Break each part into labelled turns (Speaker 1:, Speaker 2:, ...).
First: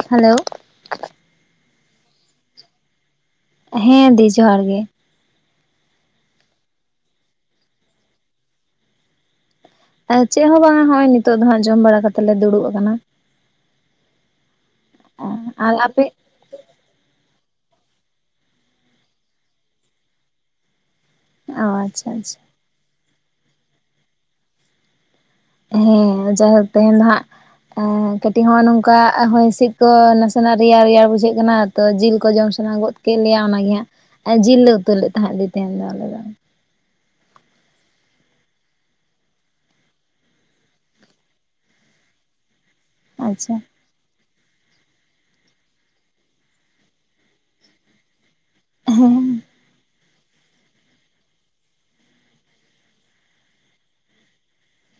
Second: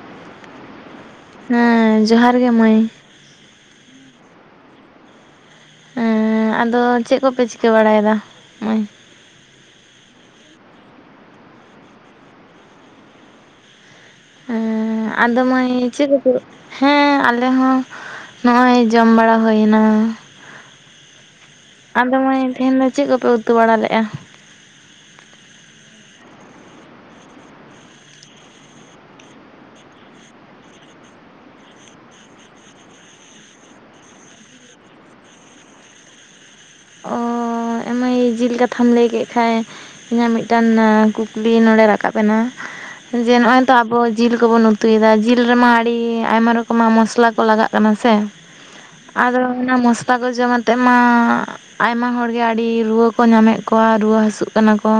Speaker 1: [inaudible] Hello
Speaker 2: ᱦᱮᱸ ᱡᱚᱦᱟᱨ ᱜᱮ ᱢᱟᱹᱭ
Speaker 1: ᱦᱮᱸ ᱫᱤ ᱡᱚᱦᱟᱨ ᱜᱮ
Speaker 2: ᱦᱮᱸ ᱟᱫᱚ ᱪᱮᱫ ᱠᱚᱯᱮ ᱪᱤᱠᱟᱹ ᱵᱟᱲᱟᱭᱮᱫᱟ ᱱᱚᱜᱼᱚᱭ
Speaker 1: ᱟᱨ ᱪᱮᱫ ᱦᱚᱸ ᱵᱟᱝᱟ ᱱᱚᱜ ᱚᱭ ᱱᱤᱛᱚᱜ ᱫᱚ ᱦᱟᱸᱜ ᱡᱚᱢ ᱵᱟᱲᱟ ᱠᱟᱛᱮᱜ ᱞᱮ ᱫᱩᱲᱩᱵ ᱟᱠᱟᱱᱟ᱾
Speaker 2: ᱮ ᱟᱫᱚ ᱢᱟᱭ
Speaker 1: ᱟᱨ ᱟᱯᱮ
Speaker 2: ᱪᱮ- ᱦᱮᱸ ᱟᱞᱮ ᱦᱚᱸ ᱱᱚᱜᱼᱚᱭ ᱡᱚᱢ ᱵᱟᱲᱟ ᱦᱩᱭᱱᱟ᱾
Speaker 1: ᱚ ᱟᱪᱪᱷᱟ
Speaker 2: ᱟᱫᱚ
Speaker 1: ᱟᱪᱪᱷᱟ
Speaker 2: ᱢᱟᱹᱭ ᱛᱮᱦᱮᱧ ᱫᱚ ᱪᱮᱫ ᱠᱚᱯᱮ ᱩᱛᱩ ᱵᱟᱲᱟ ᱞᱮᱜᱼᱟ᱾
Speaker 1: ᱦᱮᱸ ᱡᱟᱭᱦᱳᱠ ᱛᱮᱦᱮᱧ ᱫᱚ ᱦᱟᱸᱜ᱾ ᱠᱟᱹᱴᱤᱡ ᱦᱚᱸ ᱱᱚᱝᱠᱟ ᱦᱚᱭ ᱦᱤᱸᱥᱤᱫ ᱠᱚ ᱱᱟᱥᱮᱱᱟᱜ ᱨᱮᱭᱟᱲ ᱨᱮᱭᱟᱲ ᱵᱩᱡᱷᱟᱹᱜ ᱠᱟᱱᱟ᱾ ᱛᱚ ᱡᱤᱞ ᱠᱚ ᱡᱚᱢ ᱥᱟᱱᱟ ᱜᱚᱫ ᱠᱮᱫ ᱞᱮᱭᱟ ᱚᱱᱟᱜᱮ ᱦᱟᱸᱜ ᱟᱨ ᱡᱤᱞ ᱞᱮ ᱩᱛᱩ ᱞᱮᱫ ᱛᱟᱦᱮᱸᱫ ᱛᱮᱦᱮᱱ ᱫᱚ ᱟᱞᱮ ᱫᱚ
Speaker 2: ᱚ ᱢᱟᱹᱭ ᱡᱤᱞ ᱠᱟᱛᱷᱟᱢ ᱞᱟᱹᱭ ᱠᱮᱫ ᱠᱷᱟᱱ ᱤᱧᱟᱹᱜ ᱢᱤᱫᱴᱟᱱ ᱠᱩᱠᱞᱤ ᱱᱚᱸᱰᱮ ᱨᱟᱠᱟᱵ ᱮᱱᱟ᱾ ᱡᱮ ᱱᱚᱜ
Speaker 1: ᱟᱪᱪᱷᱟ
Speaker 2: ᱚᱭ ᱛᱚ ᱟᱵᱚ ᱡᱤᱞ ᱠᱚᱵᱚᱱ ᱩᱛᱩᱭᱮᱫᱟ ᱡᱤᱞ ᱨᱮᱢᱟ ᱟᱹᱰᱤ ᱟᱭᱢᱟ ᱨᱚᱠᱚᱢᱟᱜ ᱢᱚᱥᱞᱟ ᱠᱚ ᱞᱟᱜᱟᱜ ᱾ ᱠᱟᱱᱟ ᱥᱮ
Speaker 1: ᱦᱮᱸ
Speaker 2: ᱟᱫᱚ ᱚᱱᱟ ᱢᱚᱥ ᱞᱟ ᱚᱱᱟᱠᱚ ᱡᱚᱢ ᱟᱛᱮᱜ ᱢᱟ ᱟᱭᱢᱟ ᱦᱚᱲ ᱜᱮ ᱟᱹᱰᱤ ᱨᱩᱣᱟᱹ ᱠᱚ ᱧᱟᱢᱮᱫ ᱠᱚᱣᱟ ᱨᱩᱣᱟᱹ ᱦᱟᱹᱥᱩᱜ ᱠᱟᱱᱟ ᱠᱚ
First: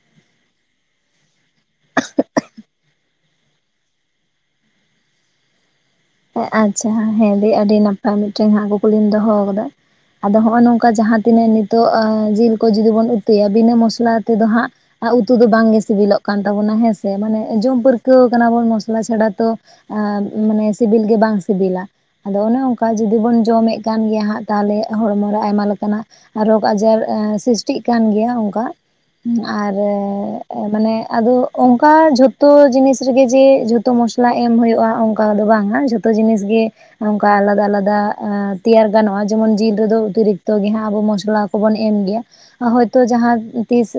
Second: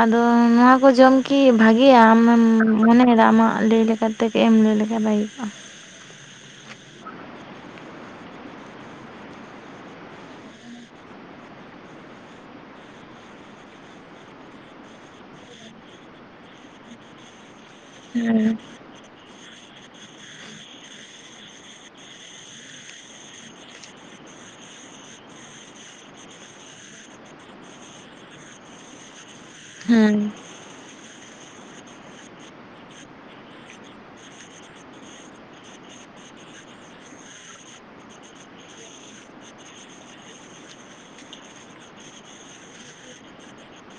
Speaker 2: ᱟᱫᱚ ᱱᱚᱣᱟ ᱠᱚ ᱡᱚᱢ ᱠᱤ ᱵᱷᱟᱜᱮᱭᱟ ᱟᱢᱮᱢ ᱢᱚᱱᱮᱭᱮᱫᱟ ᱟᱢᱟᱜ ᱞᱟᱹᱭ ᱞᱮᱠᱟᱛᱮ ᱠᱟᱹᱡ ᱮᱢ ᱞᱟᱹᱭ ᱞᱮᱠᱷᱟᱡ ᱵᱷᱟᱹᱜᱤᱠᱚᱜ ᱟ᱾
Speaker 1: ᱮᱸ ᱟᱪᱪᱷᱟ ᱦᱮᱸ ᱫᱟᱹᱭ ᱟᱹᱰᱤ ᱱᱟᱯᱟᱭ ᱢᱤᱫᱴᱮᱱ ᱦᱟᱸᱜ ᱠᱩᱠᱞᱤ ᱫᱚᱦᱚ ᱟᱠᱟᱫᱟ᱾ ᱟᱫᱚ ᱦᱚᱸᱜᱼᱚᱭ ᱱᱚᱝᱠᱟ ᱡᱟᱦᱟᱸ ᱛᱤᱱᱟᱹᱜ ᱱᱤᱛᱚᱜ ᱡᱤᱞ ᱠᱚ ᱡᱩᱫᱤ ᱵᱚᱱ ᱩᱛᱩᱭᱟ ᱵᱤᱱᱟᱹ ᱢᱚᱥᱞᱟ ᱛᱮᱫᱚ ᱦᱟᱸᱜ᱾ ᱩᱛᱩ ᱫᱚ ᱵᱟᱝᱜᱮ ᱥᱤᱵᱤᱞᱚᱜ ᱠᱟᱱ ᱛᱟᱵᱚᱱᱟ ᱦᱮᱸᱥᱮ ᱢᱟᱱᱮ ᱡᱚᱢ ᱯᱟᱹᱨ ᱠᱟᱹᱣ ᱟᱠᱟᱱᱟ
Speaker 2: ᱦᱮᱸ
Speaker 1: ᱵᱚᱱ ᱢᱚᱥᱞᱟ ᱪᱷᱟᱲᱟ ᱛᱚ ᱢᱟᱱᱮ ᱥᱤᱵᱤᱞ ᱜᱮ ᱵᱟᱝ ᱥᱤᱵᱤᱞᱟ᱾ ᱟᱫᱚ ᱚᱱᱮ ᱚᱱᱠᱟ ᱡᱩᱫᱤ ᱵᱚᱱ ᱡᱚᱢᱮᱫ ᱠᱟᱱ ᱜᱮᱭᱟ ᱦᱟᱸᱜ ᱛᱟᱦᱚᱞᱮ ᱦᱚᱲᱢᱚᱨᱮ ᱟᱭᱢᱟ ᱞᱮᱠᱟᱱᱟᱜ ᱨᱳᱜᱽ ᱟᱡᱟᱨ ᱥᱨᱤᱥᱴᱤᱜ ᱠᱟᱱ ᱜᱮᱭᱟ ᱚᱱᱠᱟ ᱟᱨ
Speaker 2: ᱦᱮᱸ
Speaker 1: ᱢᱟᱱᱮ ᱟᱫᱚ ᱚᱱᱠᱟ ᱡᱷᱚᱛᱚ ᱡᱤᱱᱤᱥ ᱨᱮᱜᱮ ᱡᱮ ᱡᱷᱚᱛᱚ ᱢᱚᱥᱞᱟ ᱮᱢ ᱦᱩᱭᱩᱜᱼᱟ ᱚᱱᱠᱟ ᱫᱚ ᱵᱟᱝ [unintelligible] ᱡᱷᱚᱛᱚ ᱡᱤᱱᱤᱥ ᱜᱮ ᱱᱚᱝᱠᱟ ᱟᱞᱟᱫᱟ ᱟᱞᱟᱫᱟ ᱛᱮᱭᱟᱨ ᱜᱟᱱᱚᱜᱼᱟ ᱡᱮᱢᱚᱱ ᱡᱤᱞ ᱨᱮᱫᱚ ᱚᱛᱤᱨᱤᱠᱛᱚ ᱜᱮ ᱦᱟᱸᱜ ᱟᱵᱚ ᱢᱚᱥᱞᱟ ᱠᱚᱵᱚᱱ ᱮᱢ ᱜᱮᱭᱟ᱾ ᱦᱚᱭᱛᱳ ᱡᱟᱦᱟᱸ ᱛᱤᱥ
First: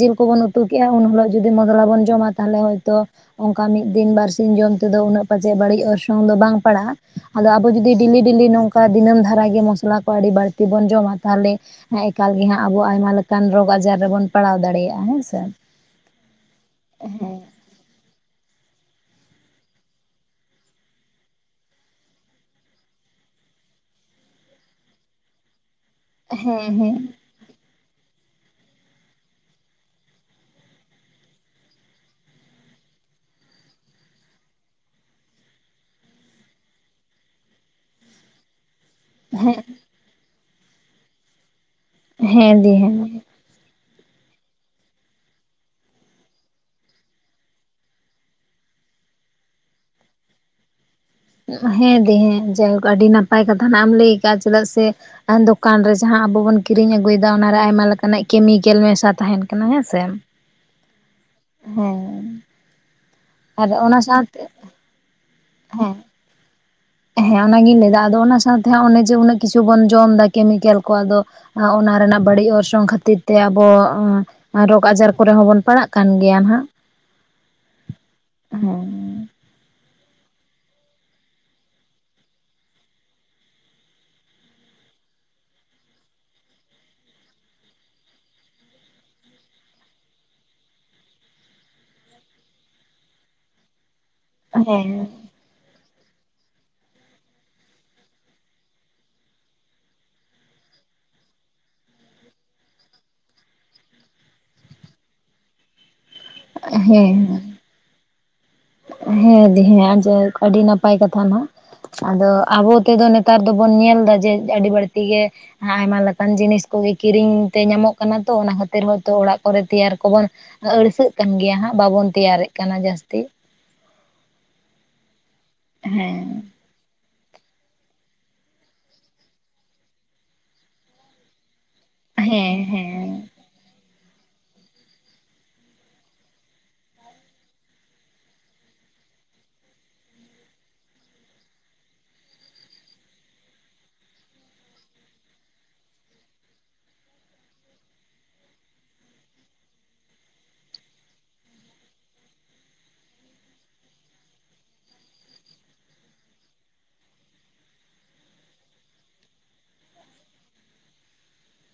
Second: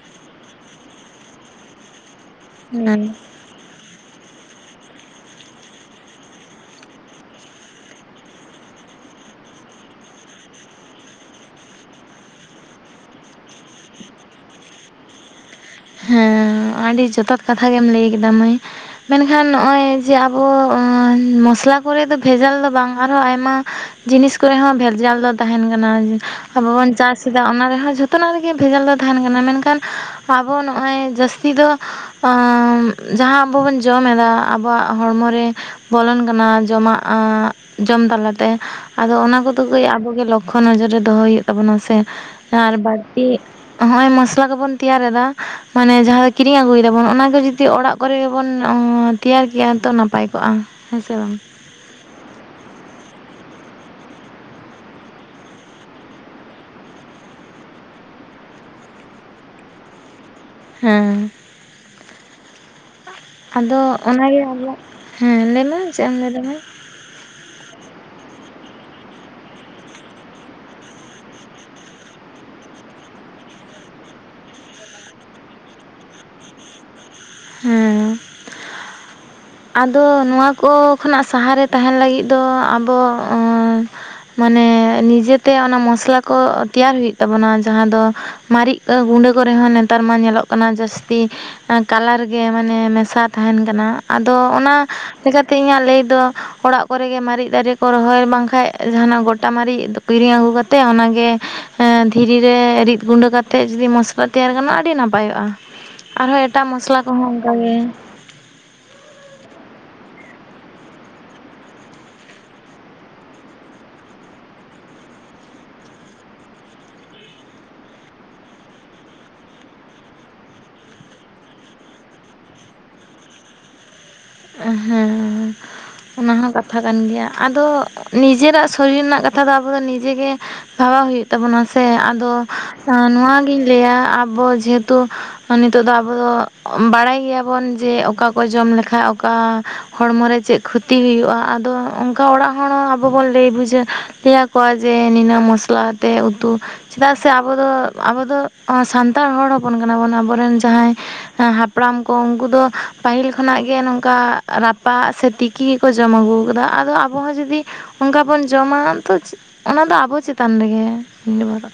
Speaker 1: ᱡᱤᱞ ᱠᱚᱵᱚᱱ ᱩᱛᱩ ᱠᱮᱜ-ᱟ ᱩᱱ ᱦᱤᱞᱳᱜ ᱡᱩᱫᱤ [unintelligible] ᱵᱚᱱ ᱡᱚᱢᱟ᱾ ᱛᱟᱦᱚᱞᱮ ᱦᱳᱭᱛᱚ
Speaker 2: ᱦᱮᱸ
Speaker 1: ᱚᱱᱠᱟ ᱢᱤᱫ ᱫᱤᱱ ᱵᱟᱨ ᱥᱤᱧ ᱡᱚᱢ ᱛᱮᱫᱚ ᱩᱱᱟᱹᱜ ᱯᱟᱪᱮᱫ ᱵᱟᱹᱲᱤᱡ ᱚᱨᱥᱚᱝ ᱚᱝ ᱫᱚ ᱵᱟᱝ ᱯᱟᱲᱟᱜᱼᱟ ᱟᱫᱚ ᱟᱵᱚ ᱡᱩᱫᱤ ᱰᱮᱞᱤ ᱰᱮᱞᱤ ᱱᱚᱝᱠᱟ ᱫᱤᱱᱟᱹᱢ ᱫᱷᱟᱨᱟᱜ ᱜᱮ ᱢᱚᱥᱞᱟ ᱠᱚ ᱟᱹᱰᱤ ᱵᱟᱹᱲᱛᱤ ᱛᱮᱵᱚᱱ ᱡᱚᱢᱟ ᱛᱟᱦᱚᱞᱮ ᱦᱮᱸ ᱮᱠᱟᱞ ᱜᱮ ᱦᱟᱸᱜ ᱟᱵᱚ ᱟᱭᱢᱟ ᱞᱮᱠᱟᱱ ᱨᱳᱜᱽ ᱟᱡᱟᱨ ᱨᱮᱵᱚᱱ ᱯᱟᱲᱟᱣ ᱫᱟᱲᱮᱭᱟᱜᱼᱟ ᱦᱮᱸᱥᱮ
Speaker 2: ᱦᱮᱸ ᱟᱹᱰᱤ ᱡᱚᱛᱷᱟᱛ ᱠᱟᱛᱷᱟ ᱜᱮᱢ ᱞᱟᱹᱭ ᱠᱮᱫᱟ ᱢᱟᱹᱭ ᱢᱮᱱᱠᱷᱟᱱ ᱱᱚᱜᱼᱚᱭ ᱡᱮ ᱟᱵᱚ ᱢᱚᱥᱞᱟ ᱠᱚᱨᱮ ᱫᱚ ᱵᱷᱮᱡᱟᱞ ᱫᱚ ᱵᱟᱝ ᱨᱮᱦᱚ ᱟᱨᱦᱚᱸ ᱟᱭᱢᱟ ᱡᱤᱱᱤᱥ ᱠᱚᱨᱮ ᱦᱚᱸ ᱵᱷᱮᱨᱡᱟᱞ ᱫᱚ ᱛᱟᱦᱮᱱ ᱠᱟᱱᱟ᱾ ᱟᱵᱚ ᱵᱚᱱ ᱪᱟᱥ ᱮᱫᱟ ᱚᱱᱟ ᱨᱮᱦᱚᱸ ᱡᱷᱚᱛᱚᱱᱟᱜ ᱨᱮᱜᱮ ᱵᱷᱮᱡᱟᱞ ᱫᱚ ᱛᱟᱦᱮᱱ ᱠᱟᱱᱟ ᱢᱮᱱᱠᱷᱟᱱ ᱟᱵᱚ ᱱᱚᱜᱼᱚᱭ ᱡᱟᱹᱥᱛᱤ ᱫᱚ ᱮ ᱡᱟᱦᱟᱸ ᱟᱵᱚ ᱵᱚᱱ ᱡᱚᱢ ᱮᱫᱟ ᱟᱵᱚᱣᱟᱜ ᱦᱚᱲᱢᱚᱨᱮ ᱵᱚᱞᱚᱱ ᱠᱟᱱᱟ ᱡᱚᱢᱟᱜ ᱡᱚᱢ ᱛᱟᱞᱟᱛᱮ ᱟᱫᱚ ᱚᱱᱟ ᱠᱚᱫᱚ
Speaker 1: ᱦᱮᱸ
Speaker 2: ᱵᱷᱟᱹᱭ ᱟᱵᱚᱜᱮ ᱞᱚᱠᱠᱷᱚ ᱱᱚᱡᱚᱨ ᱨᱮ ᱫᱚᱦᱚᱭ ᱦᱩᱭᱩᱜ ᱛᱟᱵᱚᱱᱟ ᱥᱮ
Speaker 1: ᱦᱮᱸ ᱫᱤ
Speaker 2: ᱟᱨ
Speaker 1: ᱦᱮᱸ
Speaker 2: ᱵᱟᱹᱲᱛᱤ ᱦᱚᱜ ᱚᱭ ᱢᱚᱥᱞᱟ ᱠᱚᱵᱚᱱ ᱛᱮᱭᱟᱨᱮᱫᱟ᱾ ᱢᱟᱱᱮ ᱡᱟᱦᱟᱸ ᱫᱚ ᱠᱤᱨᱤᱧ ᱟᱹᱜᱩᱭ ᱫᱟᱵᱚᱱ ᱚᱱᱟ ᱜᱮ ᱡᱩᱫᱤ ᱚᱲᱟᱜ ᱠᱚᱨᱮ ᱜᱮ ᱵᱚᱱ ᱛᱮᱭᱟᱨ ᱠᱮᱭᱟ ᱛᱚ ᱱᱟᱯᱟᱭ ᱠᱚᱜᱼᱟ᱾ ᱦᱮᱸ ᱥᱮ ᱵᱟᱝ
Speaker 1: ᱦᱮᱸ ᱫᱤ ᱦᱮᱸ ᱡᱟᱭᱦᱳᱠ ᱟᱹᱰᱤ ᱱᱟᱯᱟᱭ ᱠᱟᱛᱷᱟ ᱦᱟᱸᱜ ᱮᱢ ᱞᱟᱹᱭ ᱟᱠᱟᱟᱜ-ᱟ ᱪᱮᱫᱟᱜ ᱥᱮ ᱫᱚᱠᱟᱱ ᱨᱮ ᱡᱟᱦᱟᱸ ᱟᱵᱚ ᱵᱚᱱ ᱠᱤᱨᱤᱧ ᱟᱹᱜᱩᱭᱮᱫᱟ ᱚᱱᱟᱨᱮ ᱟᱭᱢᱟ ᱞᱮᱠᱟᱱᱟᱜ ᱠᱮᱢᱤᱠᱮᱞ ᱢᱮᱥᱟ ᱛᱟᱦᱮᱱ ᱠᱟᱱᱟ ᱦᱮᱸᱥᱮ
Speaker 2: ᱦᱮᱸ
Speaker 1: ᱟᱨ
Speaker 2: ᱟᱫᱚ
Speaker 1: ᱚᱱᱟ ᱥᱟᱶᱛᱮ
Speaker 2: ᱚᱱᱟᱜᱮ ᱟᱢᱟᱜ ᱦᱮᱸ ᱞᱟᱹᱭᱢᱮ
Speaker 1: ᱦᱮᱸ
Speaker 2: ᱪᱮᱫ ᱮᱢ ᱞᱟᱹᱭᱫᱟᱢᱟ
Speaker 1: ᱦᱮᱸ ᱚᱱᱟᱜᱤᱧ ᱞᱟᱹᱭᱫᱟ ᱟᱫᱚ ᱚᱱᱟ ᱥᱟᱶᱛᱮ ᱚᱱᱮ ᱡᱮ ᱩᱱᱟᱹᱜ ᱠᱤᱪᱷᱩ ᱵᱚᱱ ᱡᱚᱢ ᱮᱫᱟ ᱠᱮᱢᱤᱠᱮᱞ ᱠᱚ ᱟᱫᱚ ᱚᱱᱟ ᱨᱮᱱᱟᱜ ᱵᱟᱹᱲᱤᱡ ᱚᱨᱥᱚᱝ ᱠᱷᱟᱹᱛᱤᱨ ᱛᱮ ᱟᱵᱚ ᱨᱳᱜᱽ ᱟᱡᱟᱨ ᱠᱚᱨᱮ ᱦᱚᱸᱵᱚᱱ ᱯᱟᱲᱟᱜ ᱠᱟᱱ ᱜᱮᱭᱟ ᱱᱟ ᱦᱟᱸᱜ ᱦᱮᱸ
Speaker 2: ᱦᱮᱸ ᱟᱫᱚ ᱱᱚᱣᱟ ᱠᱚ ᱠᱷᱚᱱᱟᱜ ᱥᱟᱦᱟᱨᱮ ᱛᱟᱦᱮᱱ ᱞᱟᱹᱜᱤᱫ ᱫᱚ ᱟᱵᱚ ᱢᱟᱱᱮ ᱱᱤᱡᱮᱛᱮ ᱚᱱᱟ ᱢᱚᱥᱞᱟ ᱠᱚ ᱛᱮᱭᱟᱨ ᱦᱩᱭᱩᱜ ᱛᱟᱵᱚᱱᱟ ᱡᱟᱦᱟᱸ ᱫᱚ ᱢᱟᱨᱤᱪ ᱜᱩᱰᱟᱹ ᱠᱚᱨᱮ ᱦᱚᱸ ᱱᱮᱛᱟᱨ ᱢᱟ ᱧᱮᱞᱚᱜ ᱠᱟᱱᱟ ᱡᱟᱹᱥᱛᱤ ᱠᱟᱞᱟᱨ ᱜᱮ ᱢᱟᱱᱮ ᱢᱮᱥᱟ ᱛᱟᱦᱮᱱ ᱠᱟᱱᱟ ᱟᱫᱚ ᱚᱱᱟ
Speaker 1: ᱦᱮᱸ
Speaker 2: ᱪᱤᱠᱟᱹᱛᱮ ᱤᱧᱟᱹᱜ ᱞᱟᱹᱭ ᱫᱚ ᱚᱲᱟᱜ ᱠᱚᱨᱮ ᱜᱮ ᱢᱟᱨᱤᱡ ᱫᱟᱨᱮ ᱠᱚ ᱨᱚᱦᱚᱭ ᱵᱟᱝᱠᱷᱟᱱ ᱡᱟᱦᱟᱸᱱᱟᱜ ᱜᱚᱴᱟ ᱢᱟᱨᱤᱡ ᱠᱤᱨᱤᱧ ᱟᱹᱜᱩ ᱠᱟᱛᱮᱜ ᱚᱱᱟᱜᱮ ᱫᱷᱤᱨᱤ ᱨᱮ ᱨᱤᱫ ᱜᱩᱸᱰᱟᱹ ᱠᱟᱛᱮ ᱡᱩᱫᱤ ᱢᱚᱥ ᱛᱮᱭᱟᱨ ᱜᱟᱱᱚᱜ-ᱟ ᱟᱹᱰᱤ ᱱᱟᱯᱟᱭᱚᱜ-ᱟ ᱟᱨᱦᱚᱸ ᱮᱴᱟᱜ ᱢᱚᱥᱞᱟ
Speaker 1: ᱦᱮᱸ
Speaker 2: ᱠᱚᱦᱚᱸ ᱚᱱᱠᱟᱜᱮ
Speaker 1: ᱦᱮᱸ ᱫᱤ ᱦᱮᱸ ᱡᱟᱭᱦᱳᱠ ᱟᱹᱰᱤ ᱱᱟᱯᱟᱭ ᱠᱟᱛᱷᱟ ᱦᱟᱸᱜ᱾ ᱟᱫᱚ ᱟᱵᱚ ᱛᱮᱫᱚ ᱱᱮᱛᱟᱨ ᱫᱚᱵᱚᱱ ᱧᱮᱞ ᱮᱫᱟ ᱡᱮ ᱟᱹᱰᱤ ᱵᱟᱹᱲᱛᱤ ᱜᱮ ᱟᱭᱢᱟ ᱞᱮᱠᱟᱱ ᱡᱤᱱᱤᱥ ᱠᱚᱜᱮ ᱠᱤᱨᱤᱧ ᱛᱮ ᱧᱟᱢᱚᱜ ᱠᱟᱱᱟ ᱛᱚ ᱚᱱᱟ ᱠᱷᱟᱹᱛᱤᱨ ᱦᱚᱭᱛᱚ ᱚᱲᱟᱜ ᱠᱚᱨᱮ ᱜᱮ ᱛᱮᱭᱟᱨ ᱠᱚᱵᱚᱱ ᱟᱹᱲᱤᱥᱟᱹᱜ ᱠᱟᱱ ᱜᱮᱭᱟ ᱦᱟᱸᱜ ᱵᱟᱵᱚᱱ ᱛᱮᱭᱟᱨᱮᱜ ᱠᱟᱱᱟ ᱡᱟᱹᱥᱛᱤ
Speaker 2: ᱦᱮᱸ ᱚᱱᱟ ᱦᱚᱸ
Speaker 1: ᱦᱮᱸ
Speaker 2: ᱠᱟ ᱠᱟᱛᱷᱟ ᱠᱟᱱ ᱜᱮᱭᱟ ᱟᱫᱚ ᱱᱤᱡᱮᱨᱟᱜ ᱥᱚᱨᱤᱨ ᱨᱮᱱᱟᱜ ᱠᱟᱛᱷᱟ ᱫᱚ ᱟᱵᱚ ᱫᱚ ᱱᱤᱡᱮ ᱜᱮ [unintelligible] ᱦᱩᱭᱩᱜ ᱛᱟᱵᱚᱱᱟ᱾ ᱛᱟᱵᱚᱱᱟ ᱥᱮ ᱟᱫᱚ
Speaker 1: ᱦᱮᱸ ᱦᱮᱸ
Speaker 2: ᱱᱚᱣᱟᱜᱤᱧ ᱞᱟᱹᱭᱟ ᱟᱵᱚ ᱡᱮᱦᱮᱛᱩ ᱱᱤᱛᱚᱜ ᱫᱚ ᱟᱵᱚ ᱫᱚ ᱵᱟᱲᱟᱭ ᱜᱮᱭᱟᱵᱚᱱ ᱡᱮ ᱚᱠᱟ ᱠᱚ ᱡᱚᱢ ᱞᱮᱠᱷᱟᱱ ᱚᱠᱟ ᱦᱚᱲᱢᱚᱨᱮ ᱪᱮᱫ ᱠᱷᱚᱛᱤ ᱦᱩᱭᱩᱜᱼᱟ ᱟᱫᱚ ᱚᱱᱠᱟ ᱚᱲᱟᱜ ᱦᱚᱲ ᱟᱵᱚ ᱵᱚᱱ ᱞᱟᱹᱭ ᱵᱩᱡᱷᱟᱹᱣ ᱟᱠᱚᱣᱟ ᱡᱮ ᱱᱤᱱᱟᱹᱜ ᱢᱚᱥᱞᱟᱛᱮ ᱩᱛᱩ ᱪᱮᱫᱟᱜ ᱥᱮ ᱟᱵᱚ ᱫᱚ ᱟᱵᱚ ᱫᱚ ᱥᱟᱱᱛᱟᱲ ᱦᱚᱲ ᱦᱚᱯᱚᱱ ᱠᱟᱱᱟ ᱵᱚᱱ ᱟᱵᱚ ᱨᱮᱱ ᱡᱟᱦᱟᱸᱭ ᱦᱮᱸ [unintelligible] ᱦᱟᱯᱲᱟᱢ ᱠᱚ ᱩᱱᱠᱩ ᱫᱚ ᱯᱟᱹᱦᱤᱞ ᱠᱷᱚᱱᱟᱜ ᱜᱮ ᱚᱱᱠᱟ ᱨᱟᱯᱟᱜ ᱥᱮ ᱛᱤᱠᱤ ᱜᱮᱠᱚ ᱡᱚᱢ ᱟᱹᱜᱩ ᱟᱠᱟᱫᱟ ᱟᱫᱚ ᱟᱵᱚ ᱦᱚᱸ ᱡᱩᱫᱤ ᱚᱱᱠᱟ ᱵᱚᱱ ᱡᱚᱢᱟ ᱛᱚ ᱚᱱᱟᱫᱚ ᱟᱵᱚ ᱪᱮᱛᱟᱱ ᱱᱤᱨᱵᱷᱚᱨᱚᱜᱼᱟ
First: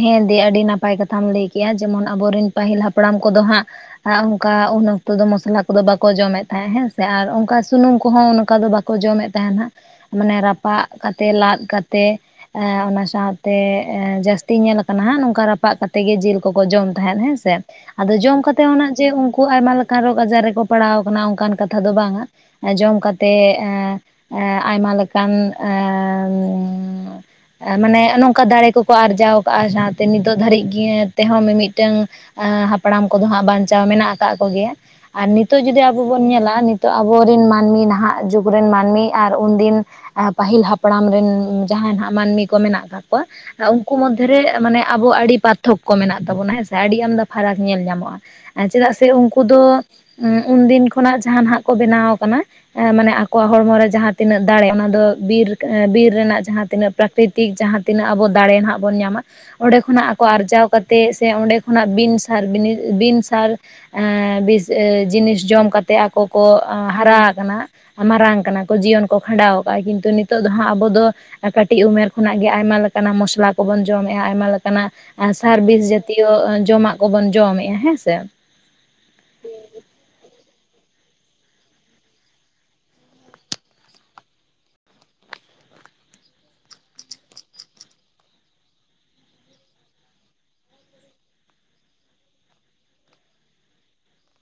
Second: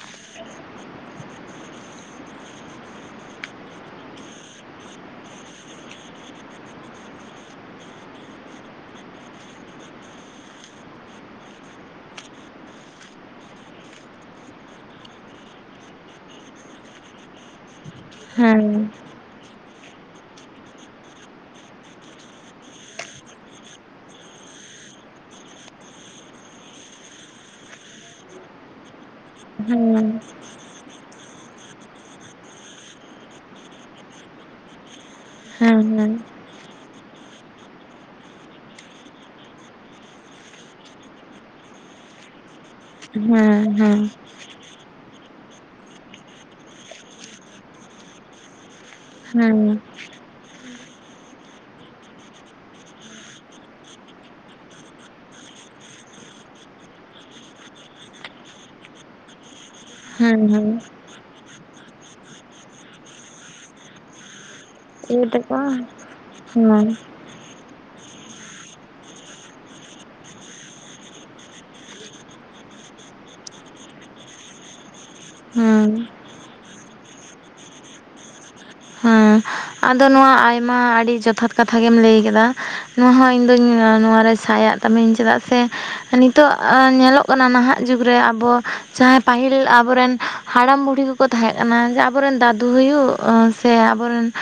Speaker 1: ᱦᱮᱸ ᱫᱤ ᱟᱹᱰᱤ ᱱᱟᱯᱟᱭ ᱠᱟᱛᱷᱟᱢ ᱞᱟᱹᱭᱠᱮᱜᱼᱟ ᱡᱮᱢᱚᱱ ᱟᱵᱚᱨᱮᱱ ᱯᱟᱹᱦᱤᱞ ᱦᱟᱯᱲᱟᱢ ᱠᱚᱫᱚ ᱦᱟᱸᱜ᱾ ᱟᱨ ᱚᱱᱠᱟ ᱩᱱ ᱚᱠᱛᱚ ᱫᱚ ᱢᱚᱥᱞᱟ ᱠᱚᱫᱚ ᱵᱟᱠᱚ ᱡᱚᱢᱮᱫ ᱛᱟᱦᱮᱸᱜ ᱦᱮᱸᱥᱮ ᱟᱨ ᱚᱱᱠᱟ ᱥᱩᱱᱩᱢ ᱠᱚᱦᱚᱸ ᱚᱱᱠᱟ ᱫᱚ ᱵᱟ ᱠᱚ ᱡᱚᱢᱮᱫ ᱛᱟᱦᱮᱱ ᱦᱟᱸᱜ ᱢᱟᱱᱮ ᱨᱟᱯᱟᱜ ᱠᱟᱛᱮᱜ ᱞᱟᱫ ᱠᱟᱛᱮᱜ ᱚᱱᱟ ᱥᱟᱶᱛᱮ ᱡᱟᱹᱥᱛᱤ ᱛᱤ ᱧᱮᱞ ᱟᱠᱟᱱᱟ ᱦᱟᱸᱜ ᱱᱚᱝᱠᱟ ᱨᱟᱯᱟᱜ ᱠᱟᱛᱮ ᱜᱮ ᱡᱤᱞ ᱠᱚᱠᱚ ᱡᱚᱢ ᱛᱟᱦᱮᱸᱫ ᱦᱮᱸ ᱥᱮ ᱟᱫᱚ ᱡᱚᱢ ᱠᱟᱛᱮᱫ
Speaker 2: ᱦᱮᱸ
Speaker 1: ᱡᱮ ᱩᱱᱠᱩ ᱟᱭᱢᱟ ᱞᱮᱠᱟᱱ ᱨᱳᱜᱽ ᱟᱡᱟᱨ ᱨᱮᱠᱚ ᱯᱟᱲᱟᱣ ᱠᱟᱱᱟ ᱚᱱᱠᱟᱱ ᱠᱟᱛᱷᱟ ᱫᱚ ᱵᱟᱝᱟ ᱡᱚᱢ ᱠᱟᱛᱮᱜ ᱮ ᱟᱭᱢᱟ ᱞᱮᱠᱟᱱ ᱮ ᱢᱟᱱᱮ ᱱᱚᱝᱠᱟ ᱫᱟᱲᱮ ᱠᱚᱠᱚ ᱟᱨᱡᱟᱣ ᱠᱟᱜᱼᱟ ᱥᱟᱶᱛᱮ
Speaker 2: ᱦᱮᱸ
Speaker 1: ᱱᱤᱛᱳ ᱫᱷᱟᱹᱨᱤᱡ ᱜᱮ ᱛᱮᱦᱚᱸ ᱢᱤᱢᱤᱫᱴᱟᱝ ᱦᱟᱯᱲᱟᱢ ᱠᱚᱫᱚ ᱦᱟᱸᱜ ᱵᱟᱧᱪᱟᱣ ᱢᱮᱱᱟᱜ ᱠᱟᱜ ᱠᱚᱜᱮᱭᱟ᱾ ᱟᱨ ᱱᱤᱛᱚᱜ ᱡᱩᱫᱤ
Speaker 2: ᱦᱮᱸ
Speaker 1: ᱟᱵᱚ
Speaker 2: ᱦᱮᱸ
Speaker 1: ᱵᱚᱱ ᱧᱮᱞᱟ ᱱᱤᱛᱚᱜ ᱟᱵᱚᱨᱮᱱ ᱢᱟᱹᱱᱢᱤ ᱱᱟᱦᱟᱸᱜ ᱡᱩᱜᱽ ᱨᱮᱱ ᱢᱟᱹᱱᱢᱤ ᱟᱨ ᱩᱱᱫᱤᱱ ᱯᱟᱹᱦᱤᱞ ᱦᱟᱯᱲᱟᱢ ᱨᱮᱱ ᱡᱟᱦᱟᱸᱭ ᱱᱟᱦᱟᱸᱜ ᱢᱟᱹᱱᱢᱤ ᱠᱚ ᱢᱮᱱᱟᱜ ᱟᱠᱟᱫ ᱠᱚᱣᱟ
Speaker 2: ᱦᱮᱸ
Speaker 1: ᱩᱱᱠᱩ
Speaker 2: ᱦᱮᱸ
Speaker 1: ᱢᱚᱫᱽᱫᱷᱮ ᱨᱮ ᱢᱟᱱᱮ ᱟᱵᱚ ᱟᱹᱰᱤ ᱯᱟᱨᱛᱷᱚᱠᱠᱚ ᱢᱮᱱᱟᱜ ᱛᱟᱵᱚᱱᱟ ᱦᱮᱸᱥᱮ ᱟᱹᱰᱤ ᱟᱢᱫᱟ ᱯᱷᱟᱨᱟᱠ ᱧᱮᱞ ᱧᱟᱢᱚᱜᱼᱟ ᱪᱮᱫᱟᱜ ᱥᱮ ᱩᱱᱠᱩ
Speaker 2: ᱦᱮᱸ
Speaker 1: ᱫᱚ
Speaker 2: ᱦᱮᱸ
Speaker 1: ᱩᱱᱫᱤᱱ ᱠᱷᱚᱱᱟᱜ ᱡᱟᱦᱟᱸᱱᱟᱦᱟᱸᱜ ᱠᱚ ᱵᱮᱱᱟᱣ ᱟᱠᱟᱱᱟ᱾ ᱢᱟᱱᱮ ᱟᱠᱚᱣᱟᱜ ᱦᱚᱲᱢᱚ ᱨᱮ ᱡᱟᱦᱟᱸ ᱛᱤᱱᱟᱹᱜ ᱫᱟᱲᱮ ᱚᱱᱟ ᱫᱚ ᱵᱤᱨ ᱵᱤᱨ ᱨᱮᱱᱟᱜ ᱡᱟᱦᱟᱸᱛᱤᱱᱟᱹᱜ ᱯᱨᱟᱠᱨᱤᱛᱤᱠ ᱡᱟᱦᱟᱸ ᱛᱤᱱᱟᱹᱜ ᱟᱵᱚ ᱫᱟᱲᱮ ᱱᱟᱜ ᱵᱚᱱ ᱧᱟᱢᱟ ᱚᱸᱰᱮ ᱠᱷᱚᱱᱟᱜ ᱟᱠᱚ
Speaker 2: ᱦᱮᱸ
Speaker 1: ᱟᱨᱡᱟᱣ
Speaker 2: ᱦᱮᱸ
Speaker 1: ᱠᱟᱛᱮ ᱥᱮ ᱚᱸᱰᱮ ᱠᱷᱚᱱᱟᱜ ᱵᱤᱱ ᱥᱟᱨ ᱵᱤᱱᱤ ᱵᱤᱱ ᱥᱟᱨ ᱮ ᱵᱤᱥ
Speaker 2: ᱤᱭᱟᱹ
Speaker 1: ᱡᱤᱱᱤᱥ
Speaker 2: ᱛᱟᱠᱚ
Speaker 1: ᱡᱚᱢ ᱠᱟᱛᱮ ᱟᱠᱚ ᱠᱚ
Speaker 2: ᱦᱮᱸ
Speaker 1: ᱦᱟᱨᱟ ᱟᱠᱟᱱᱟ᱾ ᱢᱟᱨᱟᱝ ᱟᱠᱟᱱᱟ ᱠᱚ ᱡᱤᱭᱚᱱ ᱠᱚ ᱠᱷᱟᱸᱰᱟᱣ ᱟᱠᱟᱜᱼᱟ ᱠᱤᱱᱛᱩ ᱱᱤᱛᱚᱜ ᱫᱚ ᱦᱟᱸᱜ ᱟᱵᱚ ᱫᱚ ᱠᱟᱹᱴᱤᱡ ᱩᱢᱮᱨ ᱠᱷᱚᱱᱟᱜ ᱜᱮ ᱟᱭᱢᱟ ᱞᱮᱠᱟᱱᱟᱜ ᱢᱚᱥᱞᱟ ᱠᱚᱵᱚᱱ ᱡᱚᱢᱮᱫᱼᱟ ᱟᱭᱢᱟ ᱞᱮᱠᱟᱱᱟᱜ ᱥᱟᱨᱵᱤᱥ
Speaker 2: ᱦᱮᱸ
Speaker 1: ᱡᱟᱛᱤᱭᱚ ᱡᱚᱢᱟᱜ ᱠᱚᱵᱚᱱ ᱡᱚᱢᱮᱜᱼᱟ ᱦᱮᱸ ᱥᱮ
Speaker 2: ᱦᱮᱸ ᱟᱫᱚ ᱱᱚᱣᱟ ᱟᱭᱢᱟ ᱟᱹᱰᱤ ᱡᱚᱛᱷᱟᱛ ᱠᱟᱛᱷᱟ ᱜᱮᱢ ᱞᱟᱹᱭ ᱟᱠᱟᱫᱟ᱾ ᱱᱚᱣᱟ ᱦᱚᱸ ᱤᱧ ᱫᱚᱧ ᱱᱚᱣᱟ ᱨᱮ ᱥᱟᱭᱟᱜ ᱛᱟᱢᱤᱹᱧ ᱪᱮᱫᱟᱜ ᱥᱮ ᱱᱤᱛᱚᱜ ᱧᱮᱞᱚᱜ ᱠᱟᱱᱟ ᱱᱟᱦᱟᱸᱜ ᱡᱩᱜᱽ ᱨᱮ ᱟᱵᱚ ᱡᱟᱦᱟᱸᱭ ᱯᱟᱹᱦᱤᱞ ᱟᱵᱚᱨᱮᱱ ᱦᱟᱲᱟᱢ ᱵᱩᱲᱦᱤ ᱠᱚ ᱛᱟᱦᱮᱸ ᱠᱟᱱᱟ ᱡᱮ ᱟᱵᱚᱨᱮᱱ ᱫᱟᱫᱩ ᱦᱩᱭᱩᱜ ᱥᱮ ᱟᱵᱚᱨᱮᱱ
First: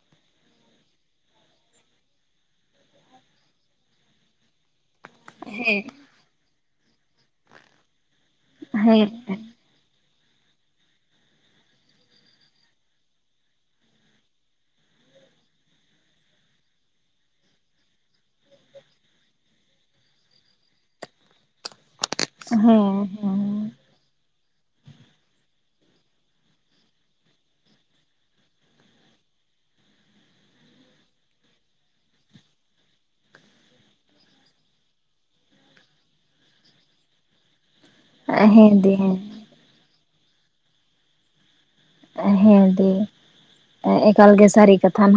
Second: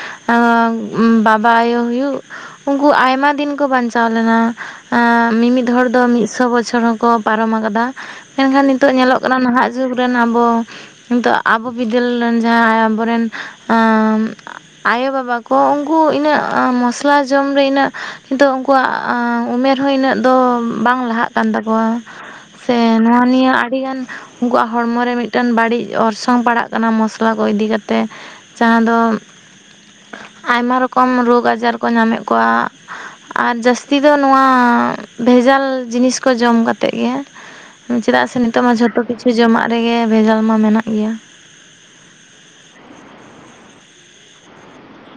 Speaker 2: ᱵᱟᱵᱟ ᱟᱭᱳ ᱦᱩᱭᱩᱜ ᱩᱱᱠᱩ ᱟᱭᱢᱟ ᱫᱤᱱ ᱠᱚ ᱵᱟᱧᱪᱟᱣ ᱞᱮᱱᱟ ᱮ ᱢᱤᱢᱤᱫ ᱦᱚᱲ ᱫᱚ ᱢᱤᱫᱥᱚ ᱵᱚᱪᱷᱚᱨ ᱦᱚᱸᱠᱚ ᱯᱟᱨᱚᱢ ᱟᱠᱟᱫᱟ ᱢᱮᱱᱠᱷᱟᱱ ᱱᱤᱛᱚᱜ ᱧᱮᱞᱚᱜ ᱠᱟᱱᱟ ᱱᱟᱦᱟᱸᱜ ᱡᱩᱜᱽ ᱨᱮᱱ ᱟᱵᱚ ᱱᱤᱛᱚᱜ ᱟᱵᱚ ᱵᱤᱫᱟᱹᱞ ᱨᱮᱱ ᱡᱟᱦᱟᱸ ᱟᱵᱚᱨᱮᱱ ᱟᱭᱳᱵᱟᱵᱟ ᱠᱚ ᱩᱱᱠᱩ ᱤᱱᱟᱹᱜ ᱢᱚᱥᱞᱟ ᱡᱚᱢ ᱨᱮ ᱤᱱᱟᱹᱜ ᱟᱠᱚᱣᱟᱜ ᱩᱢᱮᱨ ᱦᱚᱸ ᱤᱱᱟᱹᱜ ᱫᱚ ᱵᱟᱝ ᱞᱟᱦᱟᱜ ᱠᱟᱱ ᱛᱟᱠᱚᱣᱟ᱾ ᱥᱮ
Speaker 1: ᱦᱮᱸ
Speaker 2: ᱱᱚᱣᱟ ᱱᱤᱭᱟᱹ ᱟᱹᱰᱤᱜᱟᱱ ᱩᱱᱠᱩᱣᱟᱜ ᱦᱚᱲᱢᱚ ᱨᱮ ᱢᱤᱫᱴᱮᱱ ᱵᱟᱹᱲᱤᱡ ᱚᱨᱥᱚᱝ ᱯᱟᱲᱟᱜ ᱠᱟᱱᱟ ᱢᱚᱥᱞᱟ ᱠᱚ ᱤᱫᱤ ᱠᱟᱛᱮᱫ ᱡᱟᱦᱟᱸ ᱫᱚ ᱟᱭᱢᱟ ᱨᱚᱠᱚᱢ ᱨᱳᱜᱽ ᱟᱡᱟᱨ ᱠᱚ ᱧᱟᱢᱮᱫ ᱠᱚᱣᱟ᱾ ᱟᱨ ᱡᱟᱹᱥᱛᱤ ᱫᱚ ᱱᱚᱣᱟ ᱵᱷᱮᱡᱟᱞ ᱡᱤᱱᱤᱥ ᱠᱚ ᱡᱚᱢ ᱠᱟᱛᱮᱫ ᱜᱮ ᱪᱮᱫᱟᱜ ᱥᱮ
Speaker 1: ᱦᱮᱸ
Speaker 2: ᱱᱤᱛᱚᱜ ᱢᱟ
Speaker 1: ᱦᱮᱸ ᱫᱤ
Speaker 2: ᱡᱷᱚᱛᱚ ᱠᱤᱪᱷᱩ
Speaker 1: ᱦᱮᱸ
Speaker 2: ᱡᱚᱢᱟᱜ ᱨᱮᱜᱮ ᱵᱷᱮᱡᱟᱞ ᱢᱟ ᱢᱮᱱᱟᱜ ᱜᱮᱭᱟ᱾
Speaker 1: ᱦᱮᱸᱫᱤ ᱮᱠᱟᱞᱜᱮ ᱥᱟᱹᱨᱤ ᱠᱟᱛᱷᱟ ᱦᱟᱸᱜ